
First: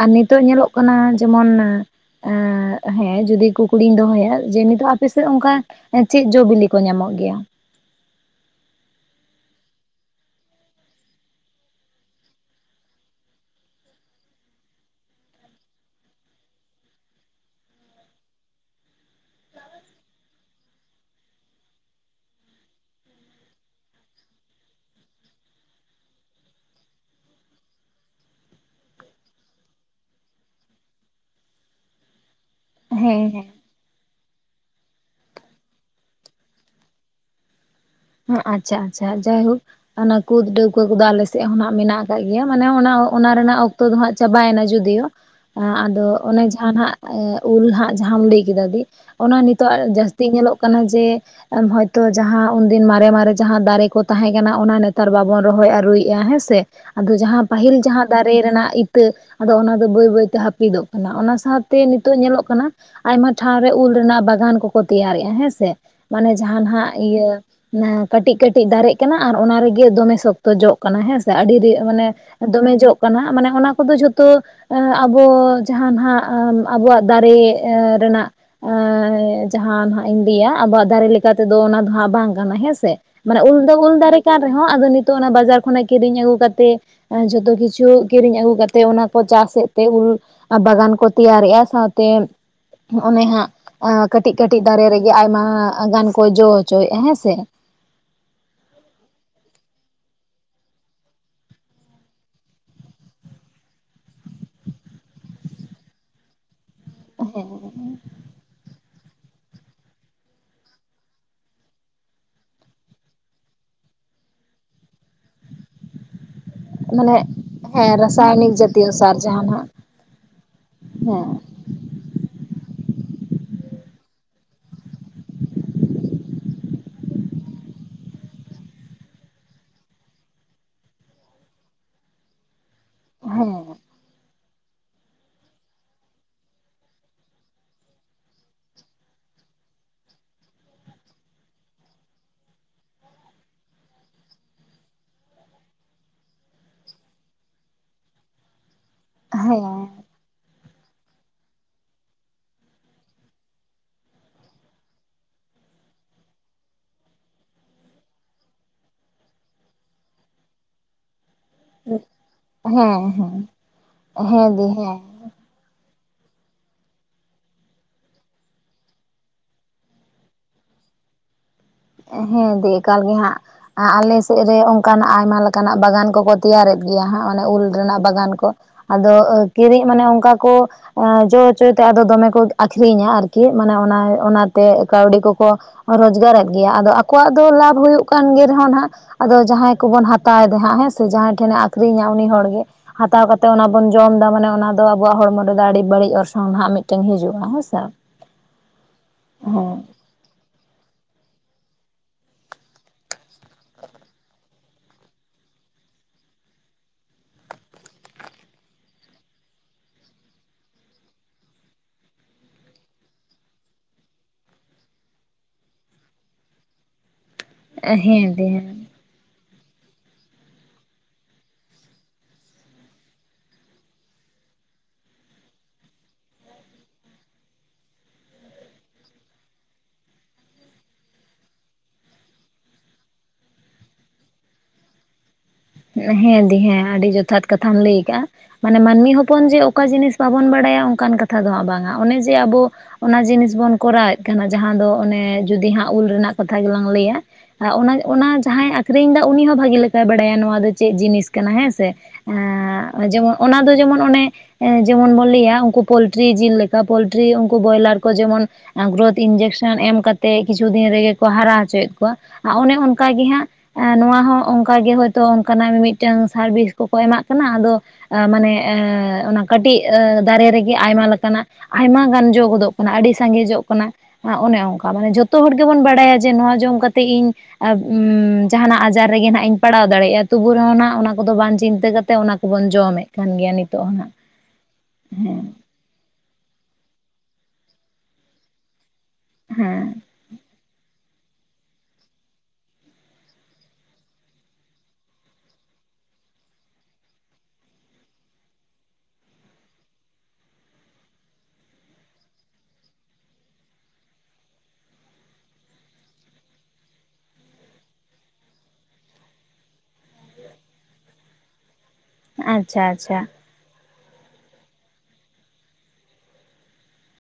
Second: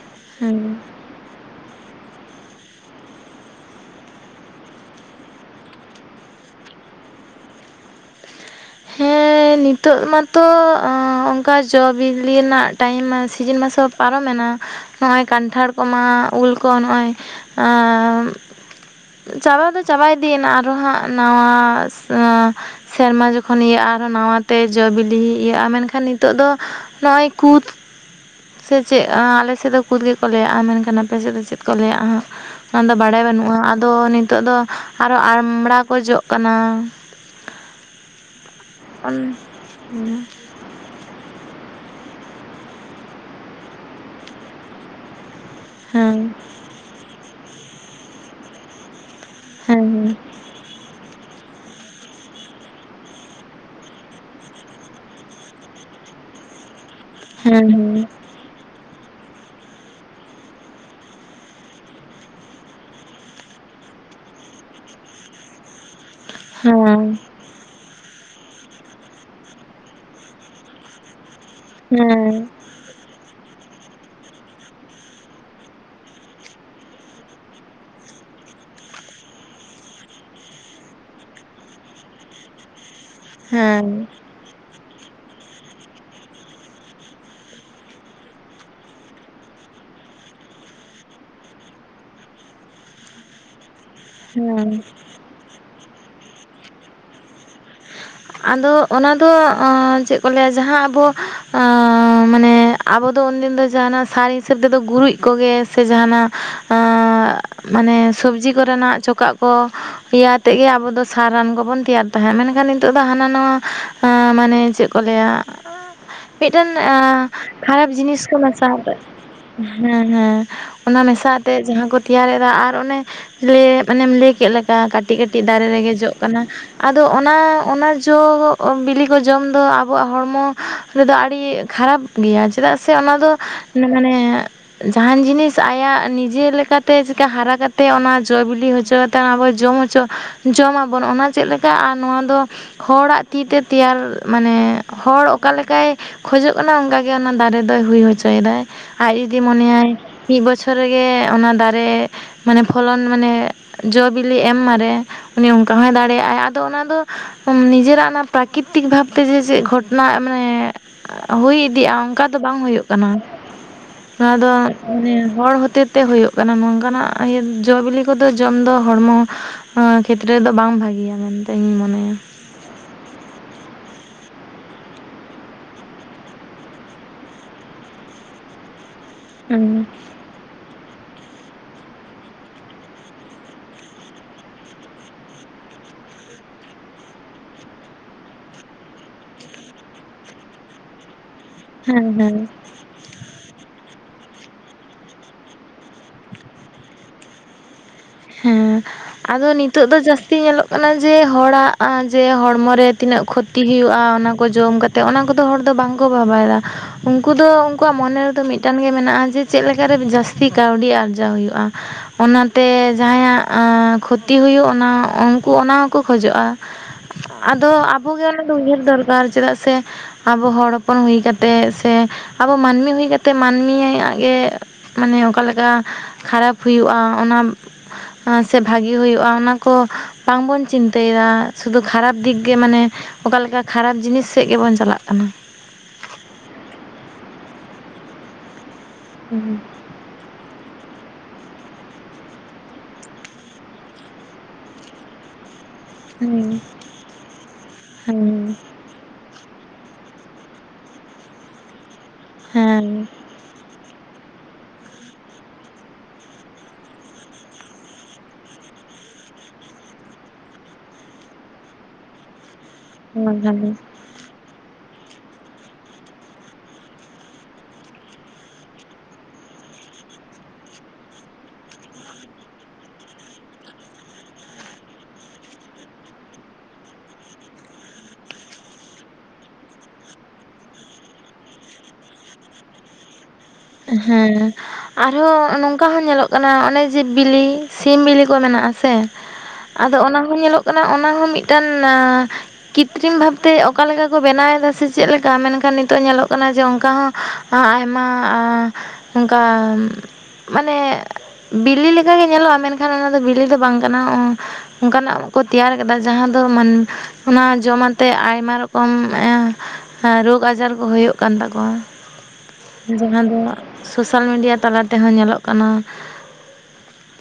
Speaker 1: ᱟᱨ ᱱᱤᱛᱚᱜ ᱧᱮᱞᱚᱜ
Speaker 2: ᱦᱮᱸ
Speaker 1: ᱠᱟᱱᱟ ᱡᱮᱢᱚᱱ ᱮᱸ ᱦᱮᱸ ᱡᱩᱫᱤ ᱠᱩᱠᱞᱤᱧ ᱫᱚᱦᱚᱭᱟ ᱡᱮ ᱱᱤᱛᱚᱜ ᱟᱯᱮᱥᱮᱫ ᱚᱱᱠᱟ ᱪᱮᱫ ᱡᱚ ᱵᱤᱞᱤ ᱠᱚ ᱧᱟᱢᱚᱜ ᱜᱮᱭᱟ?
Speaker 2: ᱦᱮᱸ ᱱᱤᱛᱚᱜ ᱢᱟᱛᱚ ᱚᱱᱠᱟ ᱡᱚ ᱵᱤᱞᱤ ᱨᱮᱱᱟᱜ ᱴᱟᱭᱤᱢ ᱥᱤᱡᱤᱱ ᱢᱟᱥᱚ ᱯᱟᱨᱚᱢᱮᱱᱟ᱾ ᱱᱚᱜᱼᱚᱸᱭ ᱠᱟᱱᱴᱷᱟᱲ ᱠᱚᱢᱟ ᱩᱞ ᱠᱚ ᱱᱚᱜᱼᱚᱭ ᱟᱸᱻ ᱪᱟᱵᱟ ᱫᱚ ᱪᱟᱵᱟ ᱤᱫᱤᱭᱮᱱᱟ ᱟᱨᱚ ᱦᱟᱸᱜ ᱱᱟᱣᱟ ᱥᱮᱨᱢᱟ ᱡᱚ -ᱠᱷᱚᱱ ᱤᱭᱟᱹᱜᱼᱟ ᱟᱨᱚ ᱱᱟᱣᱟᱛᱮ ᱡᱚ ᱵᱤᱞᱤ ᱤᱭᱟᱹᱜᱼᱟ ᱢᱮᱱᱠᱷᱟᱱ ᱱᱤᱛᱚᱜ ᱫᱚ ᱱᱚᱜᱼᱚᱭ ᱠᱩᱫᱽ ᱥᱮ ᱪᱮᱫ ᱟᱻ ᱟᱞᱮ ᱥᱮᱫ ᱫᱚ ᱠᱩᱫᱽ ᱜᱮᱠᱚ ᱞᱟᱹᱭᱟᱜᱼᱟ ᱢᱮᱱᱠᱷᱟᱱ ᱟᱯᱮ ᱥᱮᱫ ᱫᱚ ᱪᱮᱫ ᱠᱚ ᱞᱟᱹᱭᱟᱜᱼᱟ᱾ ᱚᱱᱟᱫᱚ ᱵᱟᱲᱟᱭ
Speaker 1: ᱦᱮᱸ
Speaker 2: ᱵᱟᱹᱱᱩᱜᱼᱟ ᱟᱫᱚ ᱱᱤᱛᱚᱜ ᱫᱚ ᱟᱨᱚ ᱟᱲᱢᱲᱟ ᱠᱚ ᱡᱚᱜ ᱠᱟᱱᱟ᱾
Speaker 1: ᱦᱮᱸ ᱟᱪᱪᱷᱟ ᱟᱪᱪᱷᱟ
Speaker 2: ᱦᱮᱸ
Speaker 1: ᱡᱟᱭᱦᱳᱠ
Speaker 2: ᱦᱮᱸ
Speaker 1: ᱚᱱᱟ ᱠᱩᱫᱽ ᱰᱟᱹᱣᱠ [unintelligible] ᱠᱚᱫᱚ ᱟᱞᱮ ᱥᱮᱫ ᱦᱚᱸ ᱢᱮᱱᱟᱜ ᱟᱠᱟᱫ ᱜᱮᱭᱟ ᱢᱟᱱᱮ ᱚᱱᱟ ᱚᱱᱟ ᱨᱮᱱᱟᱜ ᱚᱠᱛᱚ ᱫᱚ ᱦᱟᱸᱜ ᱪᱟᱵᱟᱭᱮᱱᱟ ᱡᱚᱫᱤᱭᱳ ᱟ ᱟᱫᱚ ᱚᱱᱮ ᱡᱟᱦᱟᱸᱱᱟᱜ ᱩᱞ ᱦᱟᱸᱜ ᱡᱟᱦᱟᱢ ᱞᱟᱹᱭ ᱠᱮᱫᱟ ᱫᱤ ᱚᱱᱟ ᱱᱤᱛᱚᱜ
Speaker 2: ᱦᱮᱸ
Speaker 1: ᱡᱟᱹᱥᱛᱤ ᱧᱮᱞᱚᱜ ᱠᱟᱱᱟ ᱡᱮ ᱦᱚᱭᱛᱚ ᱡᱟᱦᱟᱸ ᱫᱤᱱ ᱢᱟᱨᱮ ᱢᱟᱨᱮ ᱡᱟᱦᱟᱸ ᱫᱟᱨᱮ ᱠᱚ ᱛᱟᱦᱮᱸ ᱠᱟᱱᱟ ᱚᱱᱟ ᱱᱮᱛᱟᱨ ᱵᱟᱵᱚᱱ ᱨᱚᱦᱚᱭ ᱟᱹᱨᱩᱭᱮᱫᱼᱟ ᱦᱮᱸ ᱥᱮ ᱟᱫᱚ ᱡᱟᱦᱟᱸ ᱯᱟᱹᱦᱤᱞ ᱡᱟᱦᱟᱸ
Speaker 2: ᱦᱮᱸ
Speaker 1: ᱫᱟᱨ ᱨᱮ ᱨᱮᱱᱟᱜ ᱤᱛᱟᱹ ᱟᱫᱚ ᱚᱱᱟ ᱫᱚ ᱵᱟᱹᱭ ᱵᱟᱹᱭᱛᱮ ᱦᱟᱹᱯᱤᱫᱚᱜ ᱠᱟᱱᱟ ᱚᱱᱟ ᱥᱟᱶᱛᱮ ᱱᱤᱛᱚᱜ ᱧᱮᱞᱚᱜ ᱠᱟᱱᱟ, ᱟᱭᱢᱟ ᱴᱷᱟᱶ ᱨᱮ ᱩᱞ ᱨᱮᱱᱟᱜ ᱵᱟᱜᱟᱱ ᱠᱚᱠᱚ ᱛᱮᱭᱟᱨᱮᱜᱼᱟ ᱦᱮᱸᱥᱮ, ᱢᱟᱱᱮ ᱡᱟᱦᱟᱸᱱᱟᱜ
Speaker 2: ᱦᱮᱸ
Speaker 1: ᱤᱭᱟᱹ ᱠᱟᱹᱴᱤᱡ- ᱠᱟᱹᱴᱤᱡ ᱫᱟᱨᱮᱜ ᱠᱟᱱᱟ ᱟᱨ ᱚᱱᱟ ᱨᱮᱜᱮ ᱫᱚᱢᱮ ᱥᱚᱠ ᱛᱚ ᱡᱚᱜ ᱠᱟᱱᱟ ᱦᱮᱸᱥᱮ ᱟᱹᱰᱤ ᱢᱟᱱᱮ
Speaker 2: ᱦᱮᱸ
Speaker 1: ᱫᱚᱢᱮ ᱡᱚᱜ ᱠᱟᱱᱟ ᱢᱟᱱᱮ ᱚᱱᱟ ᱠᱚᱫᱚ ᱡᱷᱚᱛᱚ ᱮ ᱟᱵᱚ ᱡᱟᱦᱟᱸᱱᱟᱦᱟᱸᱜ ᱟᱵᱚᱣᱟᱜ ᱫᱟᱨᱮ ᱨᱮᱱᱟᱜ ᱮᱸᱻ ᱡᱟᱦᱟᱸ ᱱᱟᱦᱟᱸᱜ ᱤᱧ ᱞᱟᱹᱭᱟ ᱟᱵᱚᱣᱟᱜ ᱫᱟᱨᱮ ᱞᱮᱠᱟ ᱛᱮᱫᱚ ᱚᱱᱟ ᱫᱚ ᱦᱟᱸᱜ ᱵᱟᱝ ᱠᱟᱱᱟ ᱦᱮᱸᱥᱮ ᱢᱟᱱᱮ ᱩᱞ ᱫᱚ
Speaker 2: ᱦᱮᱸ
Speaker 1: ᱩᱞ ᱫᱟᱨᱮ ᱠᱟᱱ ᱨᱮᱦᱚᱸ ᱟᱫᱚ ᱱᱤᱛᱚᱜ ᱚᱱᱟ ᱵᱟᱡᱟᱨ ᱠᱷᱚᱱᱟᱜ ᱠᱤᱨᱤᱧ ᱟᱹᱜᱩ ᱠᱟᱛᱮᱫ ᱡᱚᱛᱚ ᱠᱤᱪᱷᱩ ᱠᱤᱨᱤᱧ ᱟᱹᱜᱩ ᱠᱟᱛᱮᱜ ᱚᱱᱟ ᱠᱚ ᱪᱟᱥ ᱮᱫ ᱛᱮ ᱩᱞ ᱵᱟᱜᱟᱱ ᱠᱚ ᱛᱮᱭᱟᱨᱮᱜᱼᱟ ᱥᱟᱶᱛᱮ ᱚᱱᱮ ᱦᱟᱸᱜ ᱟᱠ ᱠᱟᱹᱴᱤᱡ ᱠᱟᱹᱴᱤᱡ
Speaker 2: ᱦᱮᱸ
Speaker 1: ᱫᱟᱨᱮ ᱨᱮᱜᱮ ᱟᱭᱢᱟ ᱜᱟᱱ ᱠᱚ ᱡᱚ ᱦᱚᱪᱚᱭᱮᱜᱼᱟ ᱦᱮᱸ ᱥᱮ
Speaker 2: ᱟᱫᱚ ᱚᱱᱟ ᱫᱚ ᱪᱮᱫ ᱠᱚ ᱞᱟᱹᱭᱟ ᱡᱟᱦᱟᱸ ᱟᱵᱚ ᱮ ᱢᱟᱱᱮ ᱟᱵᱚ ᱫᱚ ᱩᱱᱫᱤᱱ ᱫᱚ ᱡᱟᱦᱟᱸᱱᱟᱜ ᱥᱟᱨ ᱦᱤᱥᱟᱹᱵ ᱛᱮᱫᱚ ᱜᱩᱨᱤᱡ ᱠᱚᱜᱮ ᱥᱮ ᱡᱟᱦᱟᱸᱱᱟᱜ ᱮᱸᱻ
Speaker 1: ᱦᱮᱸ
Speaker 2: ᱢᱟᱱᱮ ᱥᱚᱵᱽᱡᱤ ᱠᱚᱨᱮᱱᱟᱜ ᱪᱚᱠᱟᱜ ᱠᱚ ᱤᱭᱟᱹ ᱟᱛᱮᱫ ᱜᱮ ᱟᱵᱚ ᱫᱚ ᱥᱟᱨ ᱨᱟᱱ ᱠᱚᱵᱚᱱ ᱛᱮᱭᱟᱨ ᱛᱟᱦᱮᱸᱫ ᱢᱮᱱ ᱮᱱᱠᱷᱟᱱ ᱱᱤᱛᱚᱜ ᱫᱚ ᱦᱟᱱᱟ ᱱᱚᱣᱟ ᱢᱟᱱᱮ ᱪᱮᱫ ᱠᱚ ᱞᱟᱹᱭᱟ ᱢᱤᱫᱴᱮᱱ
Speaker 1: ᱢᱟᱱᱮ
Speaker 2: ᱠᱷᱟᱨᱟᱯ
Speaker 1: ᱦᱮᱸ
Speaker 2: ᱡᱤᱱᱤᱥ ᱠᱟᱱᱟ
Speaker 1: ᱨᱟᱥᱟᱭᱚᱱᱤᱠ
Speaker 2: ᱥᱟᱨ ᱫᱚ
Speaker 1: ᱡᱟᱛᱤᱭᱚ ᱡᱟᱦᱟᱸ ᱱᱟᱜ
Speaker 2: ᱦᱮᱸ ᱦᱮᱸ ᱚᱱᱟ ᱢᱮᱥᱟ ᱟᱛᱮᱫ ᱡᱟᱦᱟᱸ ᱠᱚ ᱛᱮᱭᱟᱨᱮᱫᱟ ᱟᱨ ᱚᱱᱮ ᱞᱮᱻ ᱢᱟᱱᱮᱢ ᱞᱟᱹᱭ ᱠᱮᱫ ᱞᱮᱠᱟ ᱠᱟᱹᱴᱤᱡ ᱠᱟᱹᱴᱤᱡ ᱫᱟᱨᱮ ᱨᱮᱜᱮ ᱡᱚᱜ ᱠᱟᱱᱟ ᱟᱫᱚ ᱚᱱᱟ ᱚᱱᱟ ᱡᱚ ᱵᱤᱞᱤ ᱠᱚ ᱡᱚᱢ ᱫᱚ ᱟᱵᱚᱣᱟᱜ ᱦᱚᱲᱢᱚ ᱨᱮᱫᱚ ᱟᱹᱰᱤ ᱠᱷᱟᱨᱟᱯ ᱜᱮᱭᱟ ᱪᱮᱫᱟᱜ ᱥᱮ ᱚᱱᱟᱫᱚ
Speaker 1: ᱦᱮᱸ
Speaker 2: ᱢᱟᱱᱮ ᱡᱟᱦᱟᱱ ᱡᱤᱱᱤᱥ ᱟᱭᱟᱜ ᱱᱤᱡᱮ ᱞᱮᱠᱟᱛᱮ ᱪᱮᱠᱟ ᱦᱟᱨᱟ ᱠᱟᱛᱮᱫ ᱚᱱᱟ ᱡᱚ ᱵᱤᱞᱤ ᱦᱚᱪᱚ [unintelligible] ᱟᱵᱚ ᱡᱚᱢ ᱦᱚᱪᱚ ᱡᱚᱢ ᱟᱵᱚᱱ ᱚᱱᱟ ᱪᱮᱫ ᱞᱮᱠᱟ ᱟᱨ ᱱᱚᱣᱟ ᱫᱚ ᱦᱚᱲᱟᱜ ᱛᱤᱛᱮ ᱛᱮᱭᱟᱨ ᱢᱟᱱᱮ ᱦᱚᱲ ᱚᱠᱟ ᱞᱮᱠᱟᱭ ᱠᱷᱚᱡᱚᱜ ᱠᱟᱱᱟ ᱚᱱᱠᱟᱜᱮ ᱚᱱᱟ ᱫᱟᱨᱮ ᱫᱚᱭ ᱦᱩᱭ ᱦᱚᱪᱚᱭᱮᱫᱟᱭ ᱟᱡ ᱡᱩᱫᱤ
Speaker 1: ᱦᱮᱸ
Speaker 2: ᱢᱚᱱᱮᱭᱟᱭ ᱢᱤᱫ ᱵᱚᱪᱷᱚᱨ ᱨᱮᱜᱮ ᱚᱱᱟ ᱫᱟᱨᱮ ᱢᱟᱱᱮ ᱯᱷᱚᱞᱚᱱ ᱢᱟᱱᱮ ᱡᱚᱼᱵᱤᱞᱤ ᱮᱢ ᱢᱟᱨᱮ ᱩᱱᱤ ᱚᱱᱠᱟ ᱦᱚᱸᱭ ᱫᱟᱲᱮᱭᱟᱜᱼᱟᱭ ᱟᱨ ᱟᱫᱚ ᱚᱱᱟ ᱫᱚ ᱱᱤᱡᱮᱨᱟᱜ ᱚᱱᱟ ᱯᱨᱟᱠᱤᱨᱤᱛᱤᱠ ᱵᱷᱟᱵᱽ ᱛᱮ ᱪᱮᱫ ᱜᱷᱚᱴᱚᱱᱟ ᱢᱟᱱᱮ ᱦᱩᱭ ᱤᱫᱤᱜᱼᱟ
Speaker 1: ᱦᱮᱸ
Speaker 2: ᱚᱱᱠᱟ ᱫᱚ ᱵᱟᱝ ᱦᱩᱭᱩᱜ
Speaker 1: ᱦᱮᱸ
Speaker 2: ᱠᱟᱱᱟ
Speaker 1: ᱦᱮᱸ
Speaker 2: ᱱᱚᱣᱟ
Speaker 1: ᱦᱮᱸ
Speaker 2: ᱫᱚ
Speaker 1: ᱫᱤ ᱦᱮᱸ
Speaker 2: ᱢᱟᱱᱮ ᱦᱚᱲ ᱦᱚᱛᱮ ᱛᱮ ᱦᱩᱭᱩᱜ ᱠᱟᱱᱟ ᱱᱚᱝᱠᱟ ᱱᱟᱜ ᱤᱭᱟᱹ ᱡᱚᱵᱤᱞᱤ ᱠᱚᱫᱚ ᱡᱚᱢ ᱫᱚ ᱦᱚᱲᱢᱚ ᱠᱷᱮᱛᱨᱮ ᱨᱮ ᱫᱚ ᱵᱟᱝ ᱵᱷᱟᱹᱜᱮᱭᱟ ᱢᱟᱱᱮ
Speaker 1: ᱦᱮᱸ ᱫᱤ ᱮᱠᱟᱞ ᱜᱮ ᱦᱟᱸᱜ ᱟᱞᱮ ᱥᱮᱫ ᱨᱮ ᱚᱱᱠᱟᱱᱟᱜ ᱟᱭᱢᱟ ᱞᱮᱠᱟᱱᱟᱜ ᱵᱟᱜᱟᱱ ᱠᱚᱠᱚ ᱛᱮᱭᱟᱨᱮᱫ ᱜᱮᱭᱟ ᱦᱟᱸᱜ ᱚᱱᱮ ᱩᱞ ᱨᱮᱱᱟᱜ ᱵᱟᱜᱟᱱ ᱠᱚ ᱟᱫᱚ ᱠᱤᱨᱤᱡ
Speaker 2: ᱦᱩᱸ
Speaker 1: ᱢᱟᱱᱮ ᱚᱱᱠᱟ ᱠᱚ ᱟ ᱡᱚ ᱪᱚᱭ ᱛᱮ ᱟᱫᱚ ᱫᱚᱢᱮ ᱠᱚ ᱟᱹᱠᱷᱨᱤᱧᱟ ᱟᱨᱠᱤ ᱢᱟᱱᱮ ᱚᱱᱟ ᱚᱱᱟᱛᱮ ᱠᱟᱹᱣᱰᱤ ᱠᱚᱠᱚ ᱨᱳᱡᱽᱜᱟᱨᱮᱫ ᱜᱮᱭᱟ ᱟᱫᱚ ᱟᱠᱚᱣᱟᱜ ᱫᱚ ᱞᱟᱵᱷ ᱦᱩᱭᱩᱜ ᱠᱟᱱ ᱜᱮ ᱨᱮᱦᱚᱸ ᱱᱟᱱᱟᱜ ᱟᱫᱚ ᱡᱟᱦᱟᱸᱭ ᱠᱚᱵᱚᱱ ᱦᱟᱛᱟᱣᱮᱫᱟ ᱦᱟᱸᱜ ᱦᱮᱸ ᱥᱮ ᱡᱟᱦᱟᱸᱭ ᱴᱷᱮᱱᱮ ᱟᱠᱷᱨᱤᱧᱟ
Speaker 2: ᱦᱮᱸ
Speaker 1: ᱩᱱᱤ
Speaker 2: ᱦᱮᱸ
Speaker 1: ᱦᱚᱲᱜᱮ ᱦᱟᱛᱟᱣ ᱠᱟᱛᱮᱫ ᱚᱱᱟ ᱵᱚᱱ ᱡᱚᱢᱫᱟ ᱢᱟᱱᱮ ᱚᱱᱟ ᱫᱚ ᱟᱵᱚᱣᱟᱜ ᱦᱚᱲᱢᱚ ᱨᱮᱫᱚ ᱟᱹᱰᱤ ᱵᱟᱹᱲᱤᱡ ᱚᱨᱥᱚᱝ ᱱᱟᱦᱟᱜ ᱢᱤᱫᱴᱮᱱ ᱦᱤᱡᱩᱜᱼᱟ ᱦᱮᱸᱥᱮ
Speaker 2: ᱦᱮᱸ ᱟᱫᱚ ᱱᱤᱛᱚᱜ ᱫᱚ
Speaker 1: ᱦᱮᱸ
Speaker 2: ᱡᱟᱹᱥᱛᱤ ᱧᱮᱞᱚᱜ ᱠᱟᱱᱟ ᱡᱮ ᱦᱚᱲᱟᱜ ᱡᱮ ᱦᱚᱲᱢᱚᱨ ᱨᱮ ᱛᱤᱱᱟᱹᱜ ᱠᱷᱚᱛᱤ ᱦᱩᱭᱩᱜᱼᱟ ᱚᱱᱟ ᱠᱚ ᱡᱚᱢ ᱠᱟᱛ ᱛᱚ ᱚᱱᱟ ᱠᱚᱫᱚ ᱦᱚᱲ ᱫᱚ ᱵᱟᱝᱠᱚ ᱵᱷᱟᱵᱟᱭᱮᱫᱟ᱾ ᱩᱝᱠᱩ ᱫᱚ ᱩᱝᱠᱩᱣᱟᱜ ᱢᱚᱱᱮ ᱨᱮᱫᱚ ᱢᱤᱫᱴᱟᱱ ᱜᱮ ᱢᱮᱱᱟᱜᱼᱟ ᱡᱮ ᱪᱮᱫ ᱞᱮᱠᱟᱨᱮ ᱡᱟᱹᱥᱛᱤ ᱠᱟᱹᱣᱰᱤ ᱟᱨᱡᱟᱣ ᱦᱩᱭᱩᱜᱼᱟ᱾ ᱚᱱᱟᱛᱮ ᱡᱟᱦᱟᱸᱭᱟᱜ ᱮᱸᱻ ᱠᱷᱚᱛᱤ ᱦᱩᱭᱩᱜ ᱚᱱᱟ ᱩᱱᱠᱩ ᱚᱱᱟ ᱦᱚᱸᱠᱚ ᱠᱷᱚᱡᱚᱜᱼᱟ ᱟᱫᱚ ᱟᱵᱚᱜᱮ
Speaker 1: ᱦᱮᱸ
Speaker 2: ᱚᱱᱟ
Speaker 1: ᱫᱤ
Speaker 2: ᱫᱚ
Speaker 1: ᱦᱮᱸ
Speaker 2: ᱩᱭᱦᱟᱹᱨ ᱫᱚᱨᱠᱟᱨ ᱪᱮᱫᱟᱜ ᱥᱮ ᱟᱵᱚ ᱦᱚᱲ ᱦᱚᱯᱚᱱ ᱦᱩᱭ ᱠᱟᱛᱮ ᱥᱮ ᱟᱵᱚ ᱢᱟᱹᱱᱢᱤ ᱦᱩᱭ ᱠᱟᱛᱮ ᱢᱟᱹᱱᱢᱤᱭᱟᱜ ᱜᱮ ᱢᱟᱱᱮ ᱚᱠᱟᱞᱮᱠᱟ ᱠᱷᱟᱨᱟᱯ ᱦᱩᱭᱩᱜᱼᱟ ᱚᱱᱟ ᱥᱮ ᱵᱷᱟᱜᱤ ᱦᱩᱭᱩᱜᱼᱟ ᱚᱱᱟ ᱠᱚ ᱵᱟᱝᱵᱚᱱ ᱪᱤᱱᱛᱟᱹᱭᱮᱫᱟ ᱥᱩᱫᱷᱩ ᱠᱷᱟᱨᱟᱯ ᱫᱤᱠ ᱜᱮ ᱢᱟᱱᱮ ᱚᱠᱟᱞᱮᱠᱟ ᱠᱷᱟᱨᱟᱯ ᱡᱤᱱᱤᱥ ᱥᱮᱡ ᱜᱮᱵᱚᱱ ᱪᱟᱞᱟᱜ ᱠᱟᱱᱟ᱾
Speaker 1: ᱦᱮᱸ ᱫᱤ ᱦᱮᱸ ᱟᱹᱰᱤ ᱡᱚᱛᱷᱟᱛ ᱠᱟᱛᱷᱟᱢ ᱞᱟᱹᱭ ᱟᱠᱟᱜᱼᱟ᱾ ᱢᱟᱱᱮ ᱢᱟᱹᱱᱢᱤ ᱦᱚᱯᱚᱱ ᱡᱮ ᱚᱠᱟ ᱡᱤᱱᱤᱥ ᱵᱟᱵᱚᱱ ᱵᱟᱲᱟᱭᱟ ᱚᱝᱠᱟᱱ ᱠᱟᱛᱷᱟ ᱫᱚ ᱦᱟᱸᱜ ᱵᱟᱝᱟ ᱚᱱᱮ ᱡᱮ ᱟᱵᱚ ᱚᱱᱟ ᱡᱤᱱᱤᱥ ᱵᱚᱱ ᱠᱚᱨᱟᱣᱮᱫ ᱠᱟᱱᱟ ᱡᱟᱦᱟᱸ ᱫᱚ ᱚᱱᱮ ᱡᱩᱫᱤ ᱦᱟᱸᱜ ᱩᱞ ᱨᱮᱱᱟᱜ ᱠᱟᱛᱷᱟ
Speaker 2: ᱦᱮᱸ
Speaker 1: ᱜᱮᱞᱟᱝ ᱞᱟᱹᱭᱟ, ᱚᱱᱟ ᱡᱟᱦᱟᱸᱭ ᱟᱠᱷᱨᱤᱧ ᱮᱫᱟ ᱩᱱᱤ ᱦᱚᱸ ᱵᱷᱟᱜᱤ ᱞᱮᱠᱟᱭ ᱵᱟᱲᱟᱭᱟ ᱱᱚᱣᱟ ᱫᱚ ᱪᱮᱫ ᱡᱤᱱᱤᱥ ᱠᱟᱱᱟ ᱦᱮᱸᱥᱮ?
Speaker 2: ᱦᱮᱸ
Speaker 1: ᱮᱹᱻ ᱡᱮᱢᱚᱱ ᱚᱱᱟ ᱫᱚ ᱡᱮᱢᱚᱱ ᱚᱱᱮ ᱡᱮᱢᱚᱱ ᱵᱚᱱ ᱞᱟᱹᱭᱟ ᱩᱝᱠᱩ ᱯᱳᱞᱴᱨᱤ ᱡᱤᱞ ᱞᱮᱠᱟ, ᱯᱳᱞᱴᱨᱤ ᱩᱝᱠᱩ ᱵᱚᱭᱞᱟᱨ ᱠᱚ ᱡᱮᱢᱚᱱ ᱜᱨᱳᱛᱷ ᱤᱧᱡᱮᱠᱥᱮᱱ ᱮᱢ ᱠᱟᱛᱮ ᱠᱤᱪᱷᱩ ᱫᱤᱱ ᱨᱮᱜᱮ ᱠᱚ ᱦᱟᱨᱟ ᱦᱚᱪᱚᱭᱮᱫ ᱠᱚᱣᱟ ᱟᱻ ᱚᱱᱮ ᱚᱱ ᱚᱝᱠᱟ ᱜᱮ ᱦᱟᱸᱜ,
Speaker 2: ᱦᱮᱸ
Speaker 1: ᱮᱸ ᱱᱚᱣᱟ ᱦᱚᱸ ᱚᱝᱠᱟ ᱜᱮ ᱦᱚᱭᱛᱳ ᱚᱝᱠᱟᱱᱟᱜ ᱢᱤᱼᱢᱤᱫᱴᱟᱝ ᱥᱟᱨᱵᱷᱤᱥ ᱠᱚᱠᱚ ᱮᱢᱟᱜ ᱠᱟᱱᱟ᱾ ᱟᱫᱚ ᱢᱟᱱᱮ ᱮᱸᱻ ᱚᱱᱟ ᱠᱟᱹᱴᱤᱡ ᱫᱟᱨᱮ ᱨᱮᱜᱮ ᱟᱭᱢᱟ ᱞᱮᱠᱟᱱᱟᱜ ᱟᱭᱢᱟ ᱜᱟᱱ ᱡᱚ ᱜᱚᱫᱚᱜ ᱠᱟᱱᱟ, ᱟᱹᱰᱤ ᱥᱟᱸᱜᱮ ᱡᱚᱜ ᱠᱟᱱᱟ᱾ ᱚᱱᱮ ᱚᱝᱠᱟ ᱢᱟᱱᱮ ᱡᱷᱚᱛᱚ ᱦᱚᱲ ᱜᱮᱵᱚᱱ ᱵᱟᱲᱟᱭᱟ ᱡᱮ ᱱᱚᱣᱟ ᱡᱚᱢ ᱠᱟᱛᱮ ᱤᱧ ᱟ ᱡᱟᱸᱦᱟᱱᱟᱜ ᱟᱡᱟᱨ ᱨᱮᱜᱮ ᱦᱟᱸᱜ ᱤᱧ ᱯᱟᱲᱟᱣ ᱫᱟᱲᱮᱭᱟᱜᱼᱟ᱾ ᱛᱚᱵᱩ ᱨᱮᱦᱚᱸ ᱱᱟᱦᱟᱜ ᱚᱱᱟ ᱠᱚᱫᱚ ᱵᱟᱝ ᱪᱤᱱᱛᱟᱹ ᱠᱟᱛᱮ ᱚᱱᱟ ᱠᱚᱵᱚᱱ ᱡᱚᱢᱮᱫ ᱠᱟᱱ ᱜᱮᱭᱟ ᱱᱤᱛ
Speaker 2: ᱦᱮᱸ ᱟᱨᱦᱚᱸ ᱱᱚᱝ ᱱᱚᱝᱠᱟ ᱦᱚᱸ ᱧᱮᱞᱚᱜ ᱠᱟᱱᱟ ᱚᱱᱮ ᱡᱮ ᱵᱤᱞᱤ, ᱥᱤᱢ ᱵᱤᱞᱤ ᱠᱚ ᱢᱮᱱᱟᱜᱼᱟ ᱥᱮ,
Speaker 1: ᱦᱮᱸ
Speaker 2: ᱟᱫᱚ ᱚᱱᱟ ᱦᱚᱸ ᱧᱮᱞᱚᱜ ᱠᱟᱱᱟ ᱚᱱᱟ ᱦᱚᱸ ᱢᱤᱫᱴᱟᱱ ᱟᱸᱻ ᱠᱤᱛᱨᱤᱢ ᱵᱷᱟᱵᱛᱮ ᱚᱠᱟᱞᱮᱠᱟ ᱠᱚ ᱵᱮᱱᱟᱣᱮᱫᱟ, ᱥᱮ ᱪᱮᱫᱞᱮᱠᱟ ᱢᱮᱱᱠᱷᱟᱱ ᱱᱤᱛᱚᱜ ᱧᱮᱞᱚᱜ ᱠᱟᱱᱟ ᱡᱮ ᱚᱱᱠᱟ ᱦᱚᱸ ᱟᱭᱢᱟ ᱚᱱᱠᱟ ᱢᱟᱱᱮ ᱵᱤᱞᱤ ᱞᱮᱠᱟᱜᱮ ᱧᱮᱞᱚᱜᱼᱟ ᱾ ᱢᱮᱱᱠᱷᱟᱱ ᱚᱱᱟ ᱫᱚ ᱵᱤᱞᱤ ᱫᱚ ᱵᱟᱝ ᱠᱟᱱᱟ᱾ ᱚᱱᱠᱟᱱᱟᱜ ᱠᱚ ᱛᱮᱭᱟᱨ ᱠᱮᱫᱟ ᱡᱟᱦᱟᱸ ᱫᱚ ᱢᱟᱱ ᱚᱱᱟ ᱡᱚᱢᱟᱛᱮ ᱟᱭᱢᱟ ᱨᱚᱠᱚᱢ ᱮᱸᱻ ᱨᱳᱜᱽ ᱟᱡᱟᱨ ᱠᱚ ᱦᱩᱭᱩᱜ ᱠᱟᱱ ᱛᱟᱠᱚᱣᱟ᱾
Speaker 1: [unintelligible]
Speaker 2: ᱡᱟᱦᱟᱸ ᱫᱚ ᱥᱳᱥᱟᱞ ᱢᱤᱰᱤᱭᱟ ᱛᱟᱞᱟ ᱛᱮᱦᱚᱸ ᱧᱮᱞᱚᱜ ᱠᱟᱱᱟ᱾